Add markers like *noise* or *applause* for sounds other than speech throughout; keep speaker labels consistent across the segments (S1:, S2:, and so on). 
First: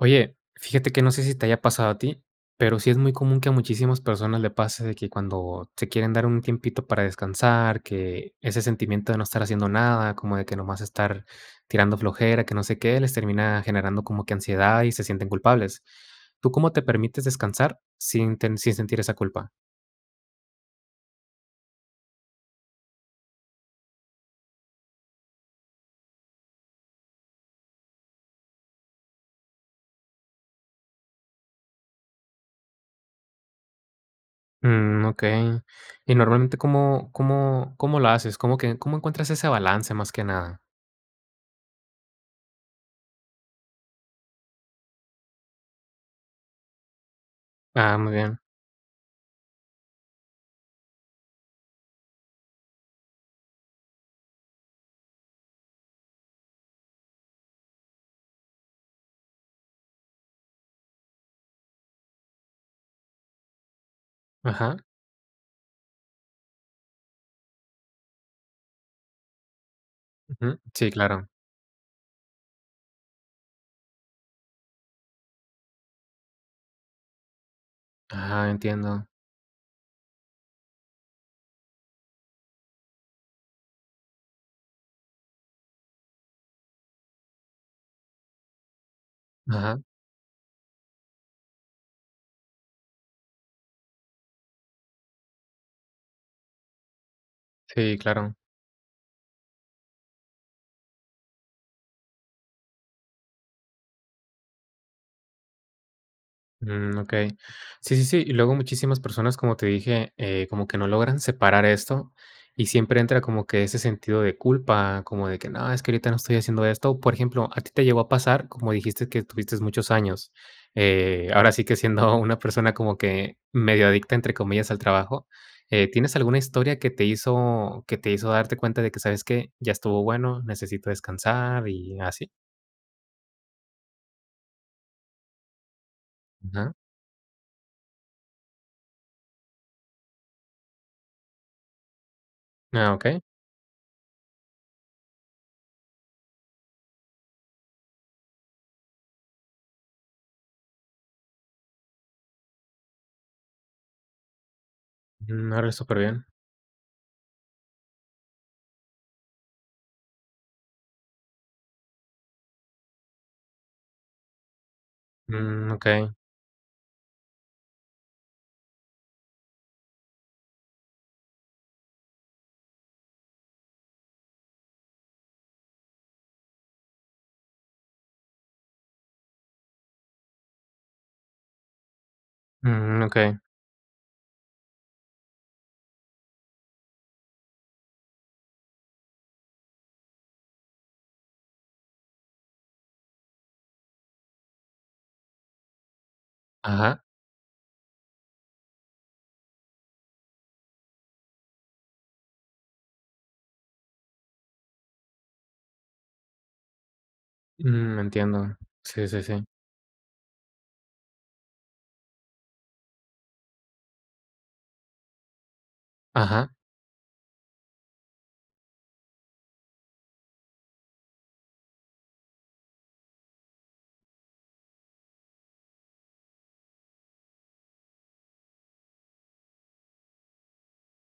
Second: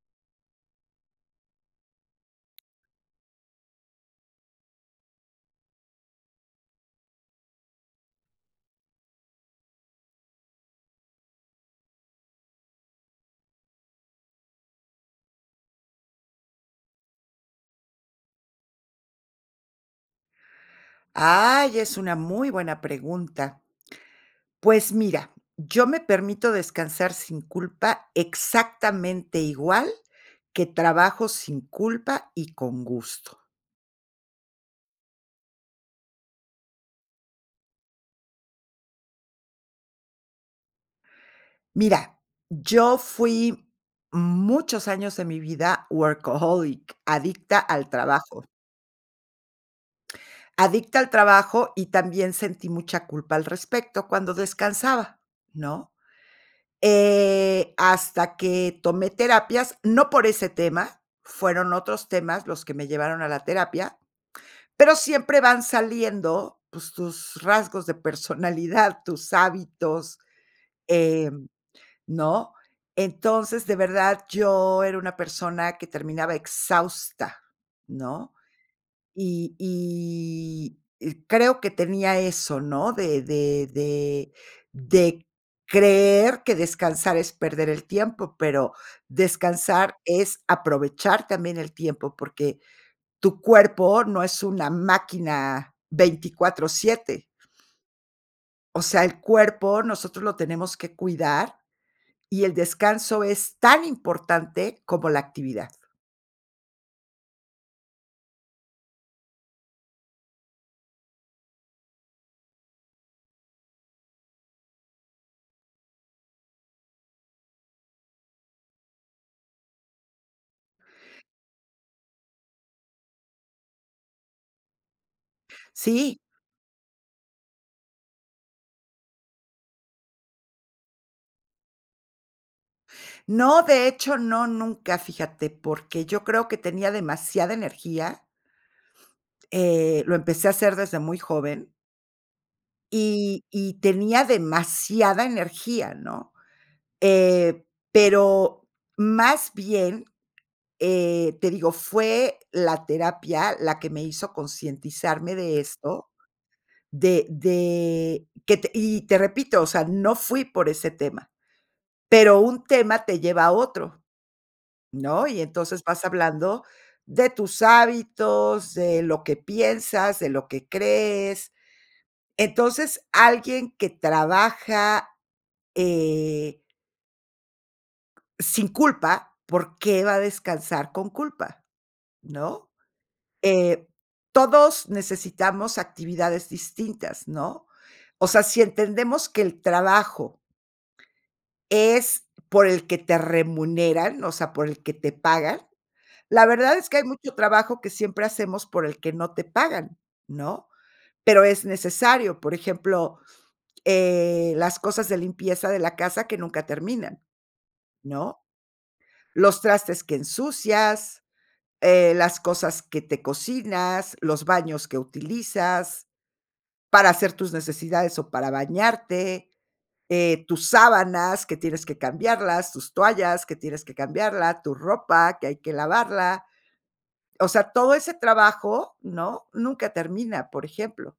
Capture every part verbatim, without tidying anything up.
S1: Oye, fíjate que no sé si te haya pasado a ti, pero sí es muy común que a muchísimas personas le pase de que cuando se quieren dar un tiempito para descansar, que ese sentimiento de no estar haciendo nada, como de que nomás estar tirando flojera, que no sé qué, les termina generando como que ansiedad y se sienten culpables. ¿Tú cómo te permites descansar sin ten sin sentir esa culpa?
S2: Ay, es una muy buena pregunta. Pues mira, yo me permito descansar sin culpa exactamente igual que trabajo sin culpa y con gusto.
S1: Mm, okey. Y normalmente, ¿cómo cómo cómo la haces? ¿Cómo qué cómo encuentras ese balance más que nada?
S2: Mira, yo fui muchos años de mi vida workaholic, adicta al
S1: Ah, muy bien.
S2: trabajo. Adicta al trabajo y también sentí mucha culpa al respecto cuando descansaba, ¿no? Eh, hasta que tomé terapias, no por ese tema, fueron otros temas los que me llevaron a la terapia,
S1: Ajá.
S2: pero siempre van saliendo, pues, tus tus rasgos de personalidad, tus hábitos,
S1: Ujú. Sí, claro.
S2: em, ¿no? Entonces, de verdad, yo era una persona que terminaba exhausta, ¿no?
S1: Ah, entiendo.
S2: Y y y creo que tenía eso, ¿no? De de de de creer que descansar es perder el tiempo, pero
S1: Ajá.
S2: descansar es aprovechar también el tiempo, porque tu cuerpo no es una máquina veinticuatro, siete.
S1: Sí, claro.
S2: O sea, el cuerpo nosotros lo tenemos que cuidar, y el descanso es tan importante como la actividad.
S1: Mm, okey. Sí, sí, sí, y luego muchísimas personas, como te dije, eh, como que no logran separar esto, y siempre entra como que ese sentido de culpa, como de que, no, es que ahorita no estoy haciendo esto. Por ejemplo, a ti te llegó a pasar, como dijiste que estuviste muchos años, eh, ahora sí que siendo una persona como que medio adicta, entre comillas, al trabajo, eh, ¿tienes
S2: Sí.
S1: alguna historia que te hizo, que te hizo darte cuenta de que, sabes qué, ya estuvo bueno, necesito descansar y así?
S2: No, de hecho, no, nunca, fíjate, porque yo creo que
S1: Ajá.
S2: tenía demasiada energía Eh, lo empecé a hacer desde muy joven.
S1: Ah, okey.
S2: Y y tenía demasiada energía, ¿no? Eh, pero más bien, eh, te digo, fue la terapia la que me hizo concientizarme
S1: Mm,
S2: de
S1: órale,
S2: esto,
S1: superbién.
S2: de de que te y te repito, o sea, no fui por ese tema. Pero un tema te lleva a otro, ¿no?, y
S1: Mm,
S2: entonces vas
S1: okey.
S2: hablando de tus hábitos, de lo que piensas, de lo que crees. Entonces, alguien que trabaja, eh sin culpa, ¿por qué va a descansar con culpa, no?
S1: Mm, okey.
S2: Eh, todos necesitamos actividades distintas, ¿no? O sea, si entendemos que el trabajo es por el que te remuneran, o sea, por el que te pagan, la verdad es que
S1: Ajá.
S2: hay mucho trabajo que siempre hacemos por el que no te pagan, ¿no?, pero es necesario. Por ejemplo, eh, las cosas de limpieza de la casa que nunca terminan,
S1: Mm,
S2: ¿no?
S1: entiendo. Sí, sí, sí.
S2: Los trastes que ensucias, eh, las cosas que te cocinas, los baños que utilizas
S1: Ajá.
S2: para hacer tus necesidades o para bañarte, eh, tus sábanas, que tienes que cambiarlas, tus toallas, que tienes que cambiarla, tu ropa, que hay que lavarla. O sea, todo ese trabajo, ¿no?, nunca termina, por ejemplo.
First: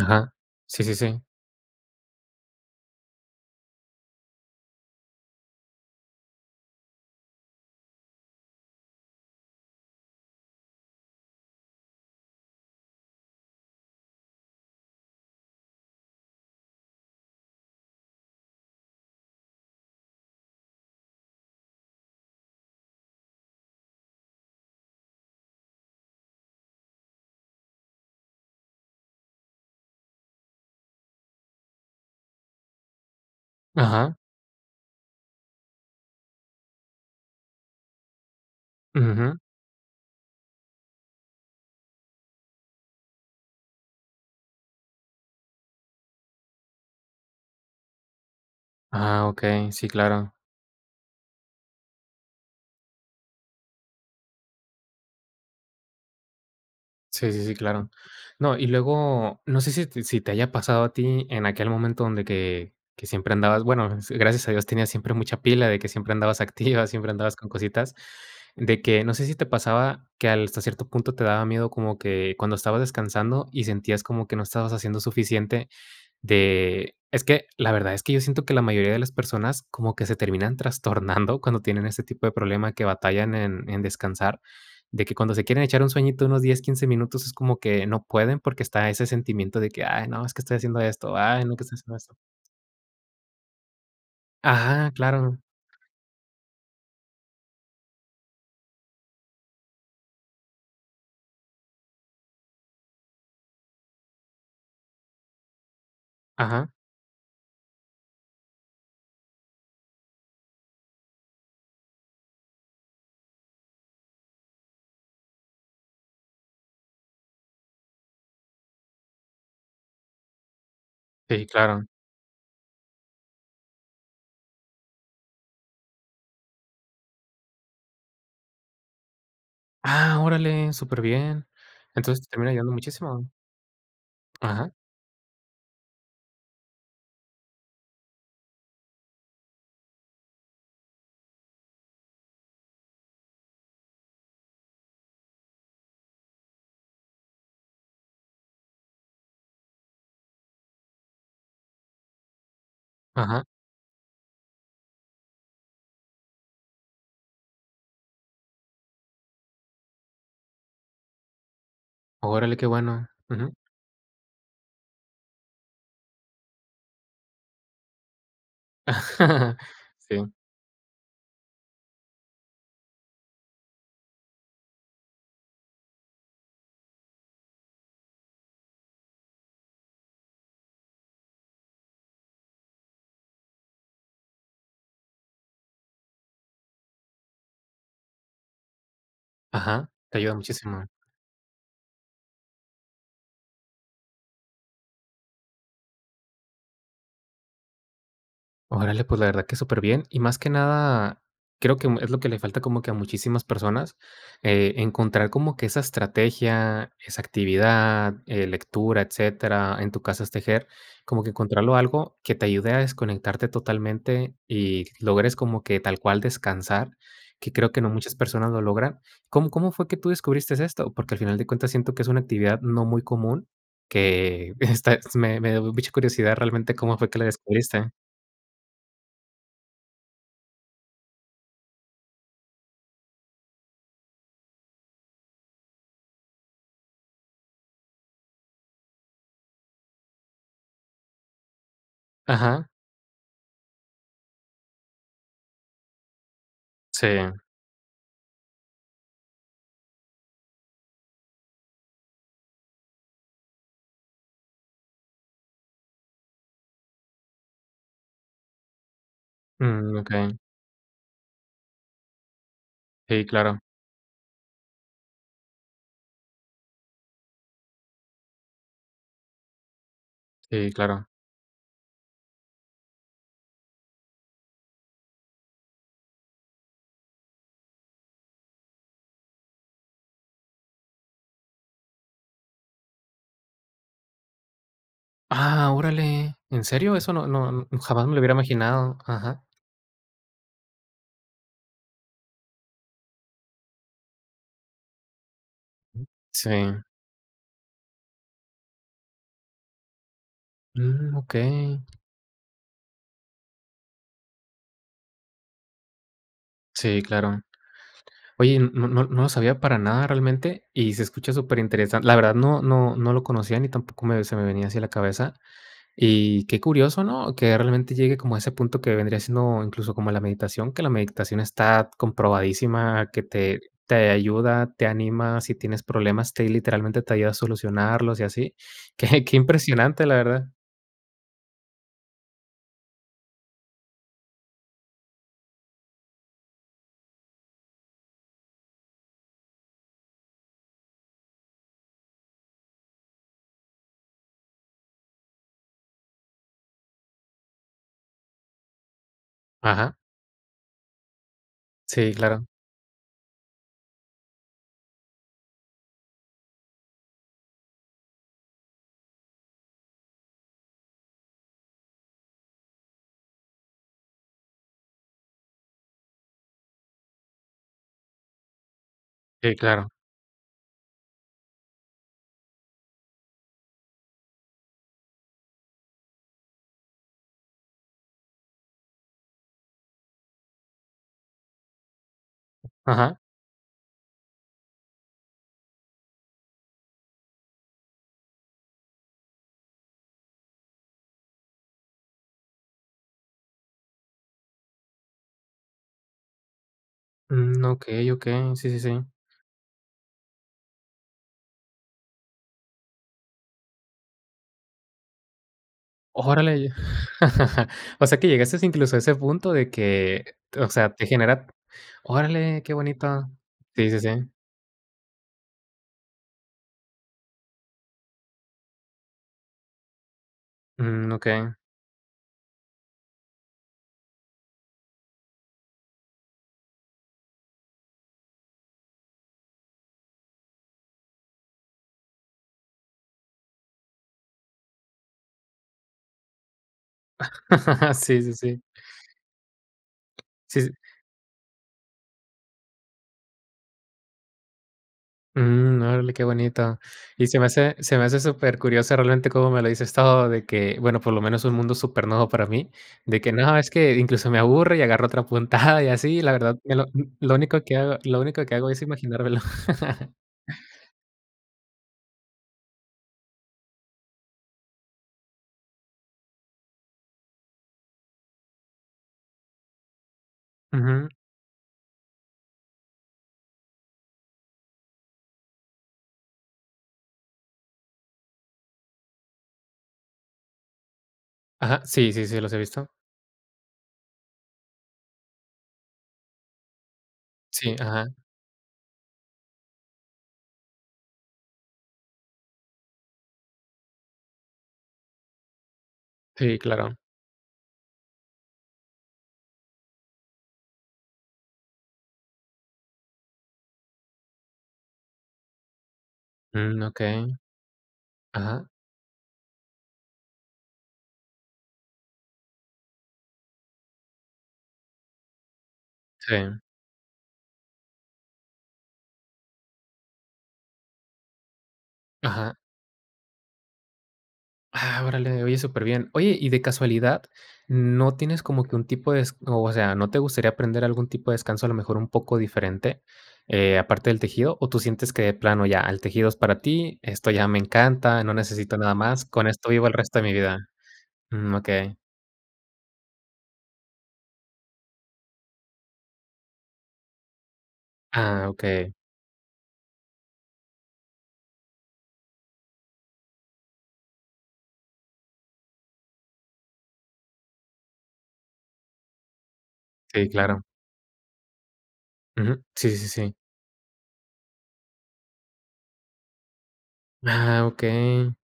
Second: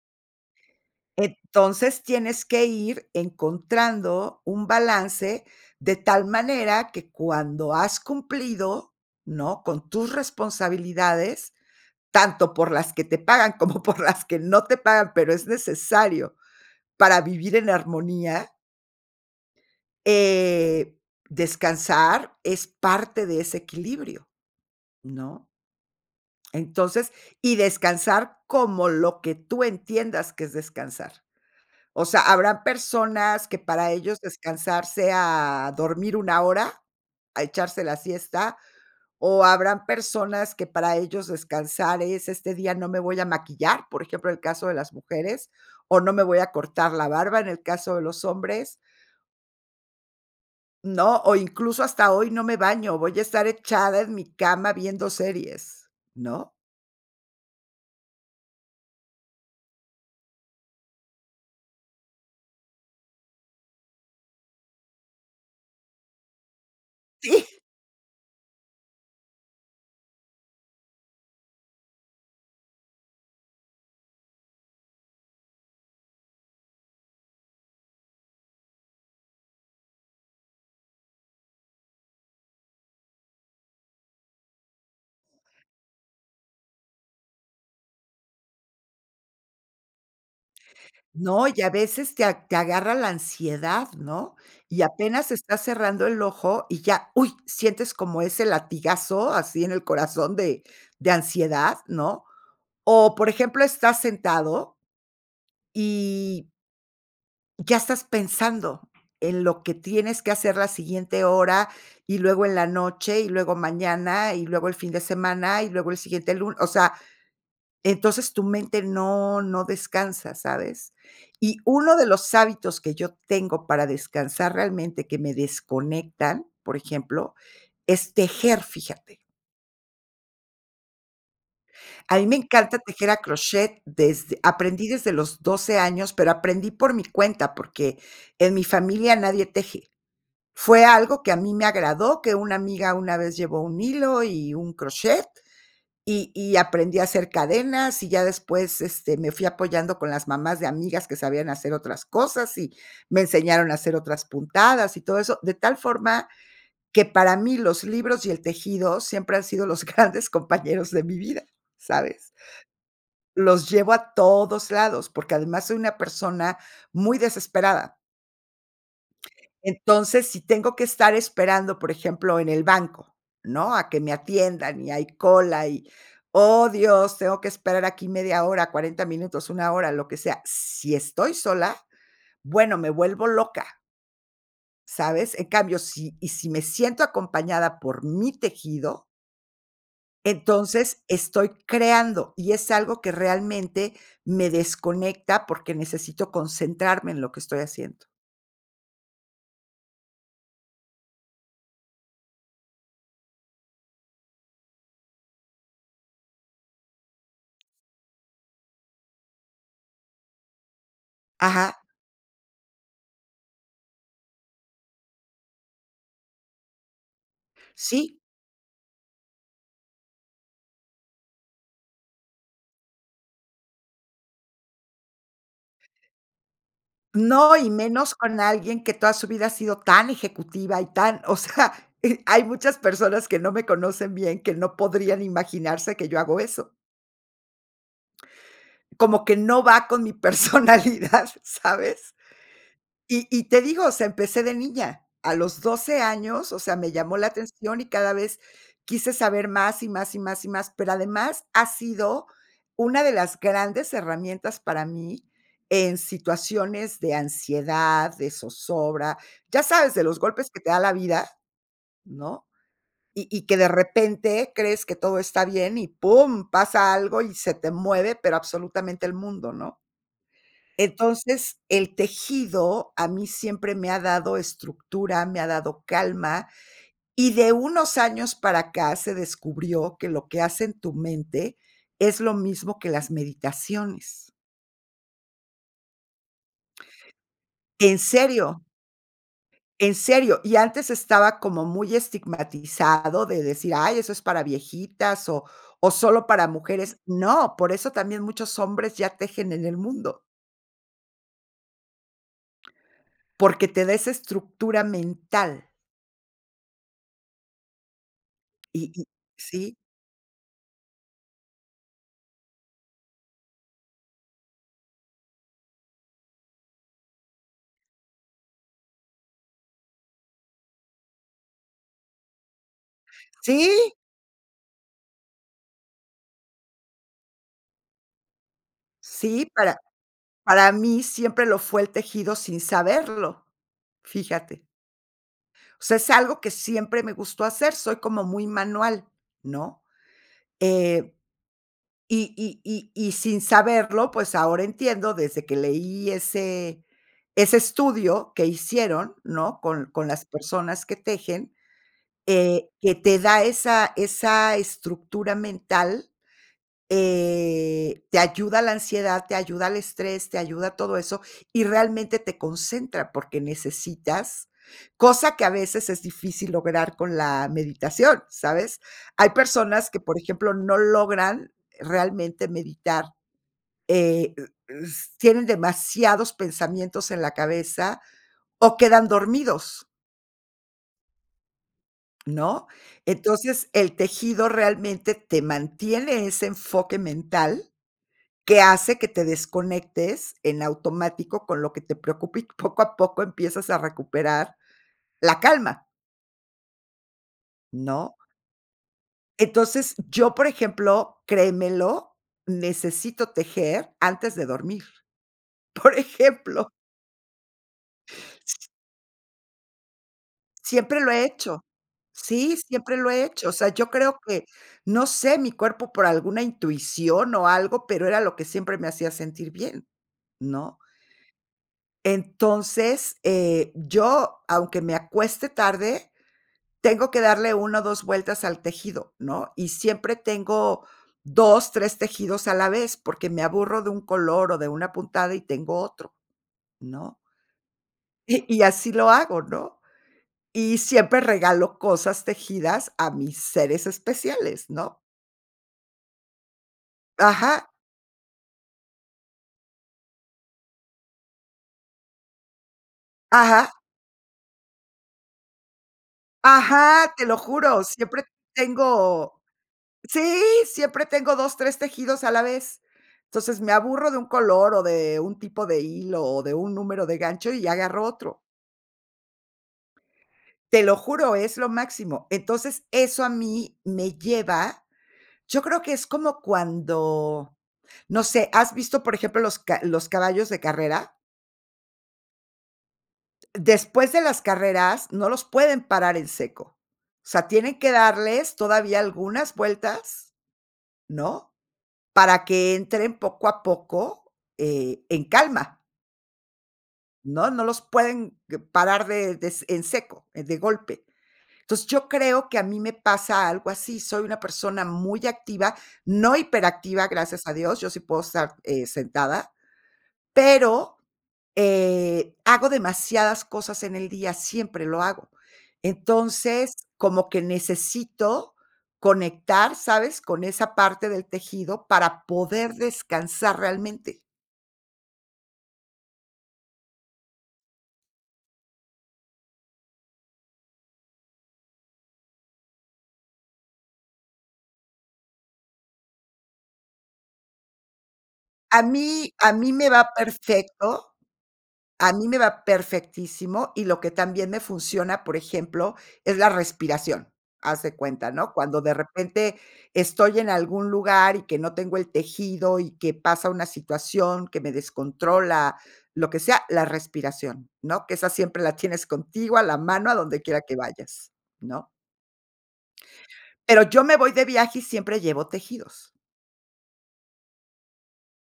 S1: Ajá. Sí, sí, sí.
S2: Entonces, tienes que ir encontrando un balance de tal manera que cuando has cumplido, ¿no? Con tus responsabilidades, tanto por las que te pagan como por las que no te pagan, pero es necesario para vivir en armonía eh, descansar es parte de ese equilibrio, ¿no? Entonces, y descansar como lo que tú entiendas que es descansar. O sea, habrán personas que para
S1: Ajá.
S2: ellos descansar sea dormir una hora, a echarse la siesta,
S1: Ujú, jum.
S2: o habrán personas que para ellos descansar es este día no me voy a maquillar, por ejemplo, el caso de las mujeres, o no me voy a cortar la barba en el caso de los hombres
S1: Ah, okey. Sí, claro.
S2: ¿No? O incluso hasta hoy no me baño, voy a estar echada en mi cama viendo series, ¿no?
S1: Sí, sí, sí, claro. No, y luego, no sé si si te haya pasado a ti en aquel momento donde que que siempre andabas, bueno, s gracias a Dios tenías siempre mucha pila de que siempre andabas activa, siempre andabas
S2: Sí.
S1: con cositas, de que no sé si te pasaba que al hasta cierto punto te daba miedo como que cuando estabas descansando y sentías como que no estabas haciendo suficiente de es que, la verdad es que yo siento que la mayoría de las personas como que se terminan trastornando cuando tienen ese tipo de problema, que batallan en en descansar, de que cuando se quieren echar un sueñito unos diez, quince minutos es como que no pueden porque está ese sentimiento de que: "Ay no, es que estoy haciendo esto. Ay
S2: No,
S1: no
S2: y
S1: que
S2: a
S1: estoy haciendo esto".
S2: veces te a te agarra la ansiedad, ¿no? Y
S1: Ajá,
S2: apenas
S1: claro.
S2: estás cerrando el ojo y ya, ¡uy! Sientes como ese latigazo así en el corazón de de ansiedad, ¿no? O, por ejemplo, estás sentado y
S1: Ajá.
S2: Ya estás pensando en lo que tienes que hacer la siguiente hora, y luego en la noche, y luego mañana, y luego el fin de semana, y luego el siguiente lu o sea, entonces tu mente no no descansa, ¿sabes?
S1: Sí,
S2: Y
S1: claro.
S2: uno de los hábitos que yo tengo para descansar realmente, que me desconectan, por ejemplo, es tejer, fíjate.
S1: ¡Ah, órale! súper bien.
S2: A
S1: Entonces,
S2: mí
S1: te
S2: me
S1: termina ayudando
S2: encanta tejer a
S1: muchísimo.
S2: crochet desde
S1: Ajá.
S2: aprendí desde los doce años, pero aprendí por mi cuenta, porque en mi familia nadie teje. Fue algo que a mí me agradó, que una amiga una vez llevó un hilo y un crochet, y y aprendí a hacer cadenas, y ya después, este, me fui apoyando con las mamás de amigas que sabían hacer otras cosas, y me
S1: Ajá.
S2: enseñaron a hacer otras puntadas y todo eso, de tal forma que para mí los libros y el tejido siempre han sido los grandes compañeros de mi vida, ¿sabes?
S1: Órale, qué bueno. Ujú.
S2: Los llevo a todos lados, porque además soy una persona muy desesperada.
S1: *chuckles*
S2: Entonces,
S1: Sí.
S2: si tengo que estar esperando, por ejemplo, en el banco, ¿no?, a que me atiendan y hay cola, y, oh, Dios, tengo que esperar aquí media hora, cuarenta minutos, una hora, lo que sea, si estoy sola, bueno, me vuelvo loca. ¿Sabes? En cambio, sí y sí me siento acompañada por mi tejido.
S1: Ajá, te ayuda muchísimo.
S2: Entonces estoy creando y es algo que realmente me desconecta porque necesito concentrarme en lo que estoy haciendo.
S1: Órale, pues, la verdad que superbién y, más que nada, creo que mm, es lo que le falta como que a muchísimas personas, eh, encontrar como que esa estrategia, esa actividad, eh, lectura, etcétera, en tu caso es tejer, como que encontrarlo
S2: Ajá.
S1: algo que te ayude a desconectarte totalmente y logres como que tal cual descansar, que creo que no muchas
S2: Sí.
S1: personas lo logran ¿cómo cómo fue que tú descubristes esto? Porque al final de cuentas siento que es una actividad no muy común, que esta me me da mucha curiosidad realmente cómo fue que la
S2: No, y
S1: descubriste.
S2: menos con alguien que toda su vida ha sido tan ejecutiva y tan, o sea, *chuckles* e hay muchas personas que no me conocen bien, que no podrían imaginarse que yo hago eso. Como que no va con mi personalidad, ¿sabes?,
S1: Ajá.
S2: y y te digo, sea, empecé de niña, a los doce años, o sea, me llamó la
S1: Sí.
S2: atención y cada vez quise saber más y más y más y más, pero además ha sido una de las grandes herramientas para mí, en situaciones de ansiedad, de zozobra, ya sabes,
S1: Mm,
S2: de los
S1: okey.
S2: golpes que te da la vida, ¿no?
S1: Sí,
S2: y y que
S1: claro.
S2: de repente crees que todo está bien y pum, pasa algo y se te mueve, pero absolutamente el mundo, ¿no?
S1: Sí, claro.
S2: Entonces el tejido a mí siempre me ha dado estructura, me ha dado calma, y de unos años para acá se descubrió que lo que hace en tu mente es lo mismo que las meditaciones.
S1: Ah, órale. ¿En serio? Eso no no
S2: ¿En
S1: jamás me lo hubiera
S2: serio?
S1: imaginado. Ajá.
S2: En serio, y antes estaba como muy estigmatizado de decir: "Ay, eso es para viejitas o o solo para
S1: Sí.
S2: mujeres". No, por eso también muchos hombres ya tejen en el mundo.
S1: Mm, okey.
S2: Porque te da esa estructura mental.
S1: Sí, claro. Oye, no
S2: Y y
S1: no no lo sabía
S2: sí.
S1: para nada realmente y se escucha super interesante, la verdad no, no, no lo conocía ni tampoco me se me venía hacia la cabeza, y qué curioso, ¿no? Que realmente llegue como a ese punto que vendría siendo incluso como la meditación, que la meditación está comprobadísima, que te
S2: ¡Sí!
S1: te ayuda, te anima, si tienes problemas, te ahí literalmente te ayuda a solucionarlos y así. Qué qué
S2: Sí, para
S1: impresionante, la verdad.
S2: para mí siempre lo fue el tejido, sin saberlo. Fíjate. O sea, es algo que siempre me gustó hacer, soy como muy manual, ¿no? Eh, y y y y sin saberlo, pues ahora entiendo desde que leí ese ese estudio que hicieron, ¿no? Con
S1: Ajá.
S2: con las personas que tejen,
S1: Sí, claro.
S2: eh, que te da esa esa estructura mental, eh, te ayuda a la ansiedad, te ayuda al estrés, te ayuda a todo eso, y realmente te concentra porque necesitas cosa que a veces es difícil lograr con la meditación, ¿sabes? Hay
S1: Sí, claro.
S2: personas que, por ejemplo, no logran realmente meditar, eh, u u s tienen demasiados pensamientos en la cabeza, o quedan dormidos. ¿No?
S1: Ajá.
S2: Entonces, el tejido realmente te mantiene ese enfoque mental que hace que te desconectes en automático con lo que te preocupa y poco a poco empiezas a recuperar la calma.
S1: Mm, okey,
S2: ¿No?
S1: okey. Sí, sí, sí.
S2: Entonces, yo, por ejemplo, créemelo, necesito tejer antes de dormir. Por
S1: Órale y
S2: ejemplo.
S1: *laughs* O sea, que llegaste incluso a ese punto de que o sea,
S2: Siempre
S1: te
S2: lo he
S1: genera
S2: hecho. Sí,
S1: ¡órale, qué
S2: siempre lo he
S1: bonito!
S2: hecho. O sea, yo
S1: Sí, sí,
S2: creo
S1: sí.
S2: que no sé, mi cuerpo por alguna intuición o algo, pero era lo que siempre me hacía sentir bien, ¿no?
S1: Mm, Okey.
S2: Entonces, eh, yo, aunque me acueste tarde, tengo que darle una o dos vueltas al tejido, ¿no? Y siempre tengo dos, tres tejidos a la vez, porque me aburro de un color o de una puntada y tengo otro, ¿no?
S1: *laughs* Sí, sí,
S2: Y y
S1: sí.
S2: así lo hago, ¿no?
S1: Sí, sí.
S2: Y siempre regalo cosas tejidas a mis seres especiales, ¿no?
S1: Mm. Órale, qué bonito. Y se me
S2: Ajá.
S1: hace se me hace supercurioso realmente cómo me lo dices todo, de que, bueno, por lo menos un mundo supernuevo para mí. De que no, es
S2: Ajá.
S1: que incluso me aburre y agarro otra puntada y así, la verdad que lo mm,
S2: Ajá, te
S1: lo
S2: lo
S1: único que
S2: juro,
S1: hago lo
S2: siempre
S1: único que hago es
S2: tengo
S1: imaginármelo. *laughs*
S2: Sí, siempre tengo dos, tres tejidos a la vez. Entonces, me aburro de un color o de un tipo de hilo, o de un número de gancho, y agarro otro. Te lo
S1: Ujú.
S2: juro, es lo máximo. Entonces, eso a mí me lleva, yo creo que es como cuando, no sé. ¿Has visto, por ejemplo, los ca los caballos de carrera?
S1: Ajá. Sí, sí, sí, los he visto.
S2: Después de las carreras, no los pueden parar en seco. O sea,
S1: Sí,
S2: tienen que
S1: ajá.
S2: darles todavía algunas vueltas ¿no? Para que entren poco a poco, eh, en calma.
S1: Sí, claro.
S2: ¿No? No los pueden que parar de de en seco, de golpe. Entonces, yo creo que a mí me pasa algo así. Soy una persona muy activa, no
S1: Mm,
S2: hiperactiva,
S1: okey,
S2: gracias a Dios. Yo sí puedo estar,
S1: ajá.
S2: eh, sentada, pero eh, hago demasiadas cosas en el día, siempre lo hago.
S1: Sí.
S2: Entonces, como que necesito conectar, ¿sabes?, con esa parte del tejido para
S1: Ajá.
S2: poder descansar realmente.
S1: Ah, órale, oye, super bién. Oye, y de casualidad, ¿no tienes, como que un tipo de es o sea, no te gustaría aprender algún tipo de descanso, a lo mejor un poco diferente, eh, aparte del tejido? ¿O tú sientes que de plano ya, el tejido es para ti? Esto ya me encanta, no necesito
S2: A
S1: nada más,
S2: mí
S1: con
S2: a
S1: esto
S2: mí
S1: vivo
S2: me
S1: el
S2: va
S1: resto de mi vida.
S2: perfecto,
S1: Mm, okey.
S2: a mí me va perfectísimo, y lo que también me funciona, por ejemplo, es la respiración. Haz de cuenta,
S1: Ah,
S2: ¿no? Cuando de
S1: okey.
S2: repente estoy en algún lugar, y que no tengo el tejido, y que pasa una situación que me descontrola, lo que sea, la respiración, ¿no? Que esa siempre la tienes contigo a la mano, a
S1: Sí,
S2: donde quiera
S1: claro.
S2: que vayas, ¿no?
S1: Ujú. Sí, sí, sí.
S2: Pero, yo me voy de viaje y siempre llevo tejidos.
S1: Ah, okey.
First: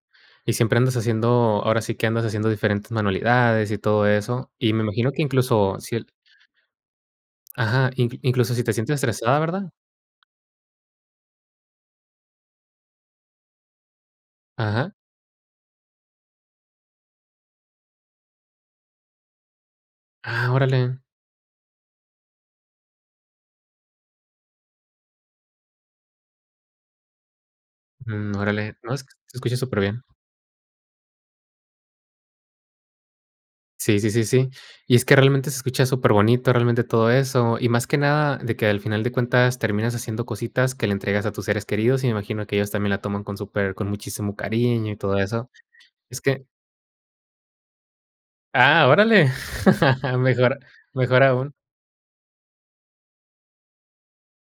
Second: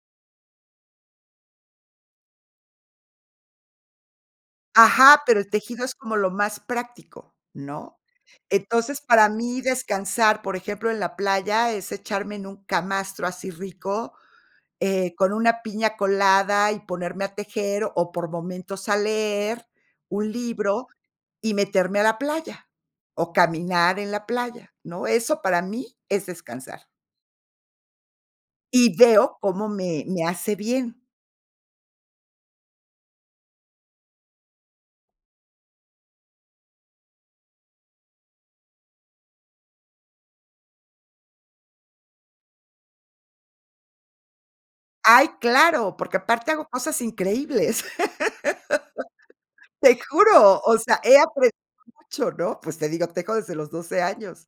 S1: Y siempre andas haciendo, ahora sí, que andas haciendo diferentes manualidades, y todo eso, y me imagino que
S2: Ajá, pero, el
S1: incluso
S2: tejido es
S1: si el
S2: como lo más práctico,
S1: Ajá,
S2: ¿no?
S1: inclu incluso si te sientes
S2: Entonces, para
S1: estresada,
S2: mí
S1: ¿verdad?
S2: descansar, por ejemplo, en la playa es echarme en un camastro, así rico,
S1: Ajá.
S2: eh, con una piña colada, y ponerme a tejer, o por momentos a leer un
S1: Ah,
S2: libro,
S1: órale.
S2: y meterme a la playa, o caminar en la playa, ¿no? Eso para mí es descansar.
S1: Mm, órale. No,
S2: Y
S1: es que
S2: veo
S1: se escucha
S2: cómo
S1: súper bien.
S2: me me hace bien.
S1: Sí sí sí sí. Y es que realmente se escucha superbonito, realmente todo eso, y más que nada de que al final de cuentas terminas haciendo cositas que le entregas a tus seres queridos y me imagino que ellos también la toman con super con muchísimo cariño y todo
S2: ¡Ay,
S1: eso.
S2: claro! Porque
S1: Es que
S2: aparte hago cosas increíbles.
S1: Ah, órale
S2: *laughs* Te
S1: *chuckles* mejor
S2: juro, o sea, he
S1: mejor aún.
S2: aprendido mucho, ¿no? Pues te digo, tejo desde los doce años.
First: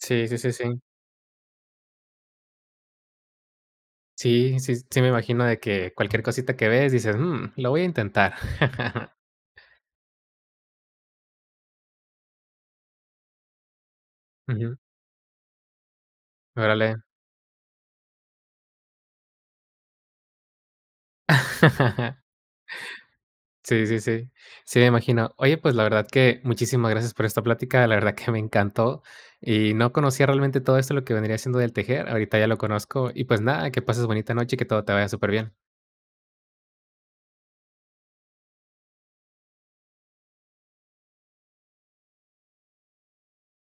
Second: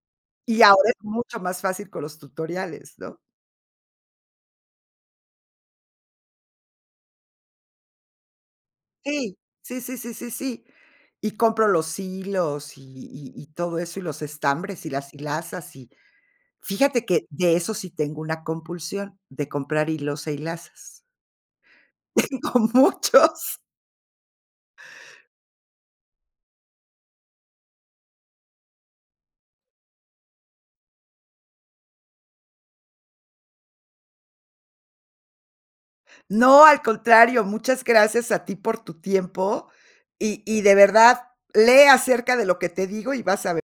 S1: Sí sí sí
S2: Y
S1: sí sí.
S2: ahora es mucho más fácil con los tutoriales, ¿no?
S1: Sí, sí sí me imagino de que cualquier cosita que ves, dices: "Mm, lo voy a intentar". *laughs*
S2: Sí. Sí, sí, sí, sí, sí. Y compro los hilos y y y todo eso y los
S1: Ujú.
S2: estambres y las hilazas. Y
S1: Órale.
S2: fíjate que de eso sí tengo una compulsión, de comprar hilos e hilazas.
S1: *chuckles*
S2: Tengo muchos.
S1: Sí, sí, sí. Sí, me imagino. Oye, pues, la verdad que muchísimas gracias por esta plática. La verdad que me encantó y no conocía realmente todo esto, lo que vendría siendo del tejer. Ahorita ya lo conozco y pues nada, que pases bonita noche y que todo te vaya superbién.
S2: No al contrario, muchas gracias a ti por tu tiempo, y y de verdad lee acerca de lo que digo y vas a ver